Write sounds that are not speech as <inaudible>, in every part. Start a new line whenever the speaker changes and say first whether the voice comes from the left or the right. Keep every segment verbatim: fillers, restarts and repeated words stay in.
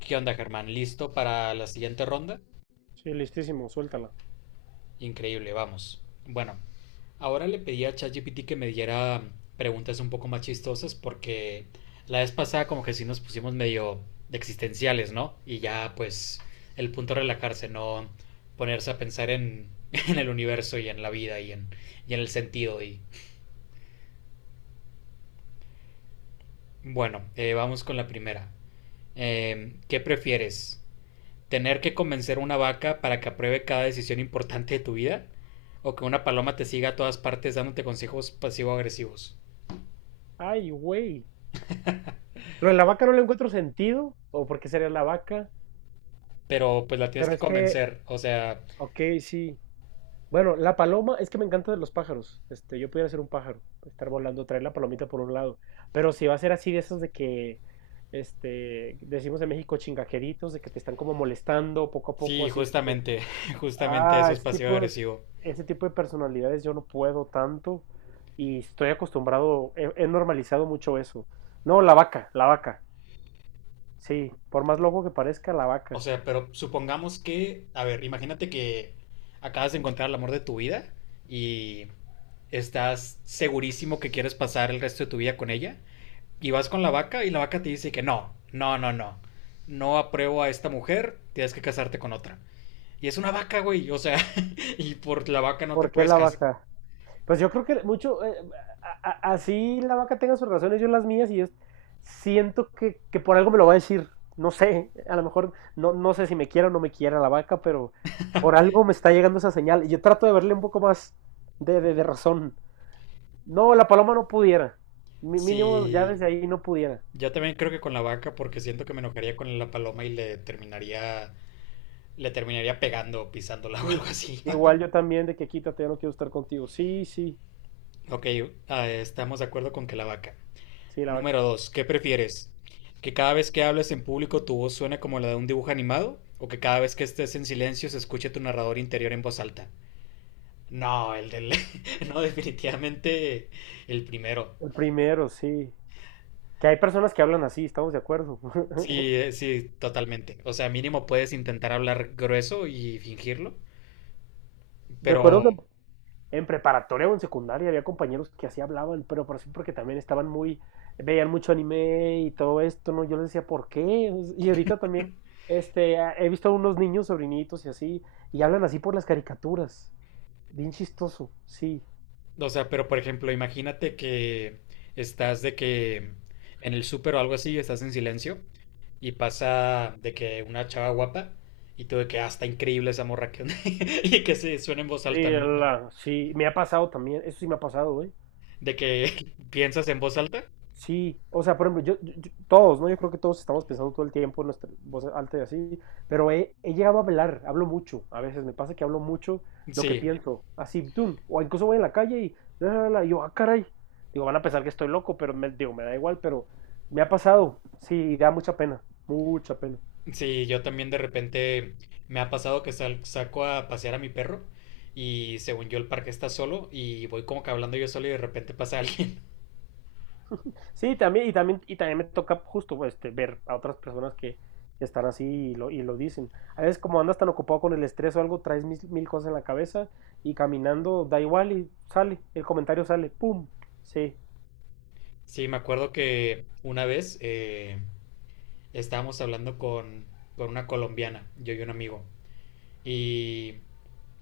left: ¿Qué onda, Germán? ¿Listo para la siguiente ronda?
right: Sí, listísimo, suéltala.
left: Increíble, vamos. Bueno, ahora le pedí a ChatGPT que me diera preguntas un poco más chistosas porque la vez pasada como que sí nos pusimos medio de existenciales, ¿no? Y ya pues el punto es relajarse, no ponerse a pensar en, <laughs> en el universo y en la vida y en, y en el sentido. Y bueno, eh, vamos con la primera. Eh, ¿qué prefieres? ¿Tener que convencer a una vaca para que apruebe cada decisión importante de tu vida? ¿O que una paloma te siga a todas partes dándote consejos pasivo-agresivos?
right: Ay, güey. Lo de la vaca no le encuentro sentido, o por qué sería la vaca,
left: Pero pues la tienes
right: pero
left: que
right: es que,
left: convencer, o sea,
right: ok, sí. Bueno, la paloma, es que me encanta de los pájaros. Este, yo pudiera ser un pájaro, estar volando, traer la palomita por un lado. Pero si va a ser así de esos de que, este, decimos en México chingajeritos, de que te están como molestando poco a poco,
left: sí,
right: así de que,
left: justamente, <laughs> justamente
right: ah,
left: eso es
right: ese tipo de,
left: pasivo-agresivo.
right: ese tipo de personalidades yo no puedo tanto y estoy acostumbrado, he he normalizado mucho eso. No, la vaca, la vaca. Sí, por más loco que parezca, la
left: O
right: vaca.
left: sea, pero supongamos que, a ver, imagínate que acabas de encontrar el amor de tu vida y estás segurísimo que quieres pasar el resto de tu vida con ella. Y vas con la vaca y la vaca te dice que no, no, no, no. No apruebo a esta mujer, tienes que casarte con otra. Y es una vaca, güey, o sea, <laughs> y por la vaca no te
right: ¿Por qué
left: puedes
right: la
left: casar.
right: vaca? Pues yo creo que mucho, eh, a- a- así la vaca tenga sus razones, yo las mías, y yo siento que, que por algo me lo va a decir. No sé, a lo mejor no, no sé si me quiera o no me quiera la vaca, pero por algo me está llegando esa señal. Y yo trato de verle un poco más de, de, de razón. No, la paloma no pudiera. Mi- Mínimo ya
left: Sí,
right: desde ahí no pudiera.
left: yo también creo que con la vaca, porque siento que me enojaría con la paloma y le terminaría, le terminaría pegando, o pisándola <laughs> o algo
right: Sí,
left: así.
right: igual yo también de que quítate, ya no quiero estar contigo. Sí, sí,
left: <laughs> Ok, ah, estamos de acuerdo con que la vaca.
right: sí, la vaca.
left: Número dos, ¿qué prefieres? ¿Que cada vez que hables en público tu voz suene como la de un dibujo animado? ¿O que cada vez que estés en silencio se escuche tu narrador interior en voz alta? No, el del... <laughs> No, definitivamente el primero.
right: El primero, sí. Que hay personas que hablan así, estamos de acuerdo.
left: Sí,
right: <laughs>
left: eh, sí, totalmente. O sea, mínimo puedes intentar hablar grueso y fingirlo,
right: Recuerdo que
left: pero,
right: en preparatoria o en secundaria había compañeros que así hablaban, pero por sí porque también estaban muy, veían mucho anime y todo esto, ¿no? Yo les decía, ¿por qué? Y ahorita también, este, a- he visto a unos niños, sobrinitos y así, y hablan así por las caricaturas. Bien chistoso, sí.
left: o sea, pero por ejemplo, imagínate que estás de que en el súper o algo así, estás en silencio y pasa de que una chava guapa y tú de que, ah, está increíble esa morra que... <laughs> y que se suena en voz
right: Sí,
left: alta, ¿no?
right: la- sí, me ha pasado también, eso sí me ha pasado, güey.
left: De que <laughs> piensas en voz alta.
right: Sí, o sea, por ejemplo, yo, yo- yo- todos, ¿no? Yo creo que todos estamos pensando todo el tiempo en nuestra voz alta y así, pero he, he llegado a hablar, hablo mucho, a veces me pasa que hablo mucho lo que
left: Sí,
right: pienso, así, tum, o incluso voy en la calle y, la, la, la, y yo, ah, caray, digo, van a pensar que estoy loco, pero me, digo, me da igual, pero me ha pasado, sí, y da mucha pena, mucha pena.
left: sí, yo también de repente me ha pasado que sal- saco a pasear a mi perro y según yo el parque está solo y voy como que hablando yo solo y de repente pasa alguien. <laughs>
right: Sí, también, y también, y también me toca justo pues, este, ver a otras personas que, que están así y lo, y lo dicen. A veces como andas tan ocupado con el estrés o algo, traes mil, mil cosas en la cabeza y caminando da igual y sale, el comentario sale, ¡pum! Sí,
left: Sí, me acuerdo que una vez eh, estábamos hablando con, con una colombiana, yo y un amigo, y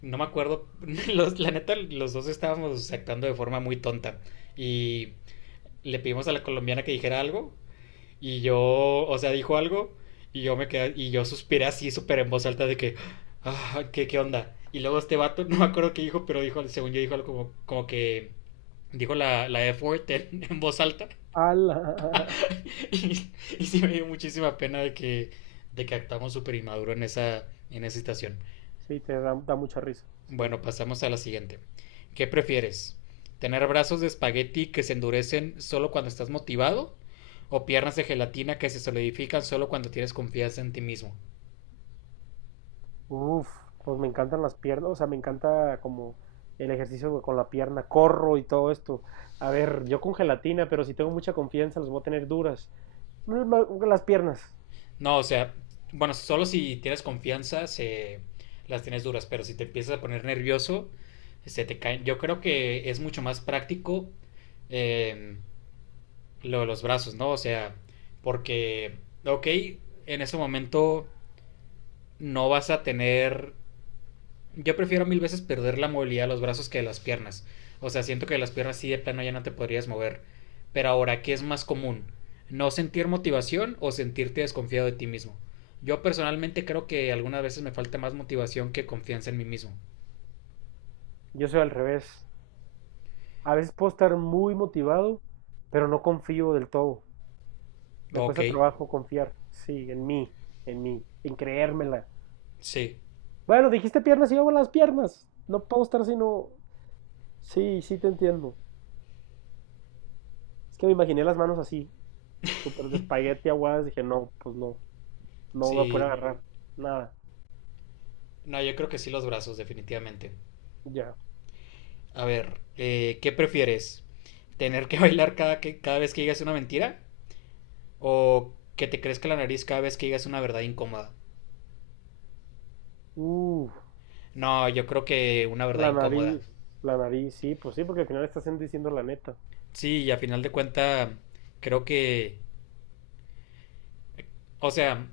left: no me acuerdo, <laughs> los, la neta los dos estábamos actuando de forma muy tonta y le pedimos a la colombiana que dijera algo. Y yo, o sea, dijo algo y yo me quedé, y yo suspiré así súper en voz alta de que, "Ah, ¿qué, ¿qué onda?" Y luego este vato, <laughs> no me acuerdo qué dijo, pero dijo, según yo dijo algo como, como que dijo la, la F-word en, <laughs> en voz alta. <laughs>
right: ala,
left: Y, y sí me dio muchísima pena de que, de que actuamos súper inmaduro en esa, en esa situación.
right: <laughs> sí, te da, da mucha risa, sí.
left: Bueno, pasamos a la siguiente. ¿Qué prefieres? ¿Tener brazos de espagueti que se endurecen solo cuando estás motivado? ¿O piernas de gelatina que se solidifican solo cuando tienes confianza en ti mismo?
right: Uf, pues me encantan las piernas, o sea, me encanta como el ejercicio con la pierna, corro y todo esto. A ver, yo con gelatina, pero si tengo mucha confianza las voy a tener duras. Mm, ma- Las piernas,
left: No, o sea, bueno, solo si tienes confianza se las tienes duras, pero si te empiezas a poner nervioso, se te caen. Yo creo que es mucho más práctico eh, lo de los brazos, ¿no? O sea, porque, ok, en ese momento no vas a tener... Yo prefiero mil veces perder la movilidad de los brazos que de las piernas. O sea, siento que de las piernas sí de plano ya no te podrías mover. Pero ahora, ¿qué es más común? ¿No sentir motivación o sentirte desconfiado de ti mismo? Yo personalmente creo que algunas veces me falta más motivación que confianza en mí mismo.
right: yo soy al revés. A veces puedo estar muy motivado, pero no confío del todo. Me
left: Ok,
right: cuesta trabajo confiar, sí, en mí, en mí, en creérmela.
left: sí,
right: Bueno, dijiste piernas y yo hago las piernas. No puedo estar sino... Sí, sí te entiendo. Es que me imaginé las manos así, súper de espagueti aguadas. Dije, no, pues no, no voy a poder
left: sí.
right: agarrar nada.
left: No, yo creo que sí los brazos, definitivamente.
right: Ya.
left: A ver, eh, ¿qué prefieres? ¿Tener que <laughs> bailar cada, que, cada vez que digas una mentira? ¿O que te crezca la nariz cada vez que digas una verdad incómoda?
right: Uf,
left: No, yo creo que una verdad
right: la
left: incómoda.
right: nariz, la nariz, sí, pues sí, porque al final estás diciendo la neta.
left: Sí, y a final de cuenta, creo que, o sea,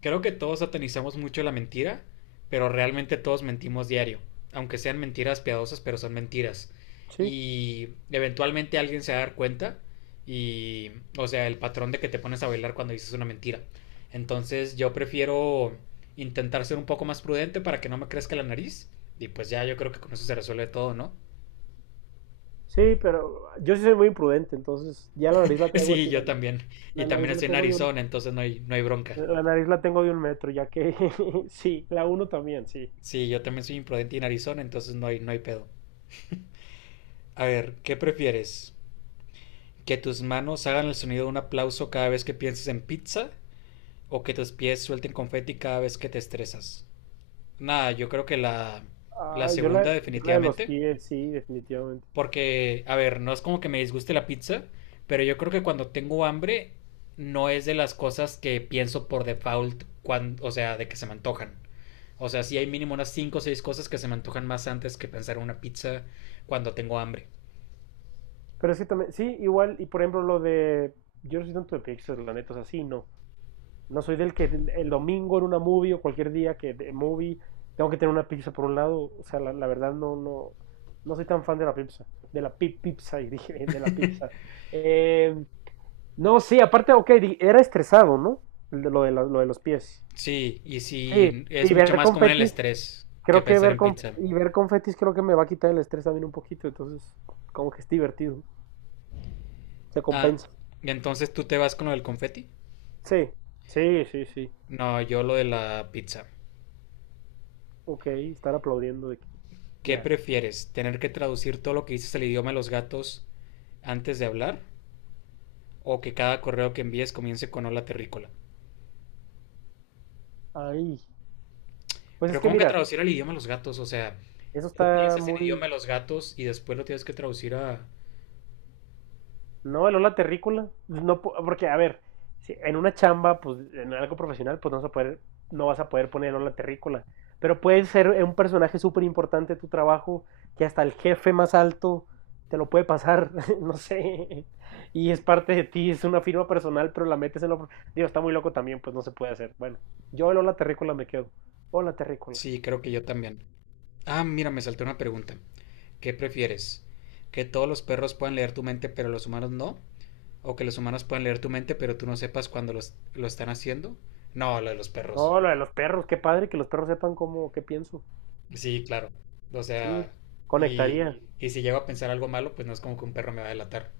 left: creo que todos satanizamos mucho la mentira, pero realmente todos mentimos diario, aunque sean mentiras piadosas, pero son mentiras.
right: Sí,
left: Y eventualmente alguien se va a dar cuenta y, o sea, el patrón de que te pones a bailar cuando dices una mentira. Entonces yo prefiero intentar ser un poco más prudente para que no me crezca la nariz y pues ya yo creo que con eso se resuelve todo, ¿no?
right: sí, pero yo sí soy muy imprudente, entonces ya la nariz la traigo
left: Sí,
right: así, la,
left: yo
right: de-
left: también. Y
right: la
left: también
right: nariz la
left: estoy en
right: tengo bien.
left: Arizona, entonces no hay, no hay bronca.
right: La nariz la tengo de un metro, ya que <laughs> sí, la uno también, sí.
left: Sí, yo también soy imprudente y en Arizona, entonces no hay, no hay pedo. A ver, ¿qué prefieres? ¿Que tus manos hagan el sonido de un aplauso cada vez que pienses en pizza? ¿O que tus pies suelten confeti cada vez que te estresas? Nada, yo creo que la, la
right: Ah, yo la,
left: segunda
right: yo la de los
left: definitivamente.
right: pies, sí, definitivamente.
left: Porque, a ver, no es como que me disguste la pizza, pero yo creo que cuando tengo hambre no es de las cosas que pienso por default, cuando, o sea, de que se me antojan. O sea, sí hay mínimo unas cinco o seis cosas que se me antojan más antes que pensar en una pizza cuando tengo hambre.
right: Pero es que también, sí, igual, y por ejemplo lo de, yo no soy tanto de Pixar, la neta, o sea, sí, no. No soy del que el, el domingo en una movie o cualquier día que de movie tengo que tener una pizza por un lado, o sea, la, la verdad no, no, no soy tan fan de la pizza, de la pi- pizza, <laughs> y dije, de la pizza. Eh, no, sí, aparte, ok, di- era estresado, ¿no? El de- Lo de, la- lo de los pies.
left: Sí, y
right: Sí,
left: sí, es
right: y
left: mucho
right: ver
left: más como en el
right: competir,
left: estrés que
right: creo que
left: pensar
right: ver
left: en
right: con,
left: pizza.
right: y ver confetis creo que me va a quitar el estrés también un poquito, entonces como que es divertido, se
left: Ah,
right: compensa.
left: ¿y entonces tú te vas con lo del confeti?
right: Sí, sí, sí, sí.
left: No, yo lo de la pizza.
right: Ok, estar aplaudiendo de que-
left: ¿Qué
right: ya.
left: prefieres? ¿Tener que traducir todo lo que dices al idioma de los gatos antes de hablar? ¿O que cada correo que envíes comience con hola terrícola?
right: Ahí pues es
left: Pero
right: que
left: ¿cómo que
right: mira,
left: traducir al idioma de los gatos? O sea,
right: eso
left: tú
right: está
left: piensas en
right: muy,
left: idioma de los gatos y después lo tienes que traducir a...
right: no, el la terrícola. No, porque, a ver, si en una chamba, pues en algo profesional, pues no vas a poder, no vas a poder poner el la terrícola. Pero puede ser un personaje súper importante de tu trabajo, que hasta el jefe más alto te lo puede pasar, <laughs> no sé. Y es parte de ti, es una firma personal, pero la metes en lo... pro- Digo, está muy loco también, pues no se puede hacer. Bueno, yo el la terrícola me quedo. Hola terrícola.
left: Sí, creo que yo también. Ah, mira, me salté una pregunta. ¿Qué prefieres? ¿Que todos los perros puedan leer tu mente pero los humanos no? ¿O que los humanos puedan leer tu mente pero tú no sepas cuando los, lo están haciendo? No, lo de los perros.
right: No, lo de los perros, qué padre que los perros sepan cómo, qué pienso.
left: Sí, claro. O
right: Sí,
left: sea, y,
right: conectaría.
left: y si llego a pensar algo malo, pues no es como que un perro me va a delatar.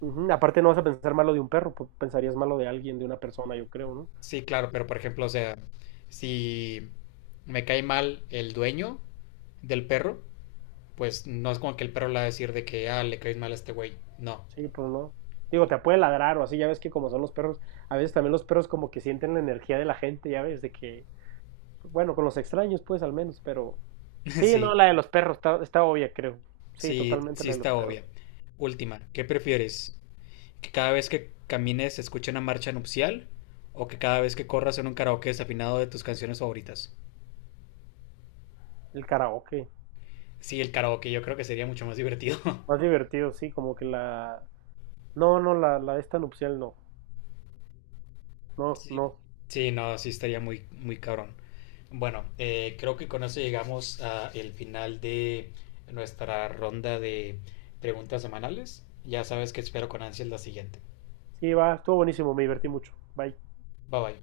right: Ujú, aparte no vas a pensar malo de un perro, pues, pensarías malo de alguien, de una persona, yo creo, ¿no?
left: Sí, claro, pero por ejemplo, o sea, si me cae mal el dueño del perro, pues no es como que el perro le va a decir de que, ah, le caes mal a este güey. No.
right: Sí, pues no. Digo, te puede ladrar o así, ya ves que como son los perros, a veces también los perros como que sienten la energía de la gente, ya ves, de que, bueno, con los extraños pues al menos, pero...
left: <laughs>
right: Sí, no,
left: Sí,
right: la de los perros está, está obvia, creo. Sí,
left: sí,
right: totalmente
left: sí
right: la de los
left: está obvia.
right: perros.
left: Última, ¿qué prefieres? ¿Que cada vez que camines se escuche una marcha nupcial o que cada vez que corras en un karaoke desafinado de tus canciones favoritas?
right: El karaoke,
left: Sí, el karaoke yo creo que sería mucho más divertido. <laughs>
right: más divertido, sí, como que la... No, no, la, la de esta nupcial no, no,
left: Sí,
right: no.
left: sí, no, sí estaría muy, muy cabrón. Bueno, eh, creo que con eso llegamos al final de nuestra ronda de preguntas semanales. Ya sabes que espero con ansias la siguiente.
right: Sí, va, estuvo buenísimo, me divertí mucho. Bye.
left: Bye bye.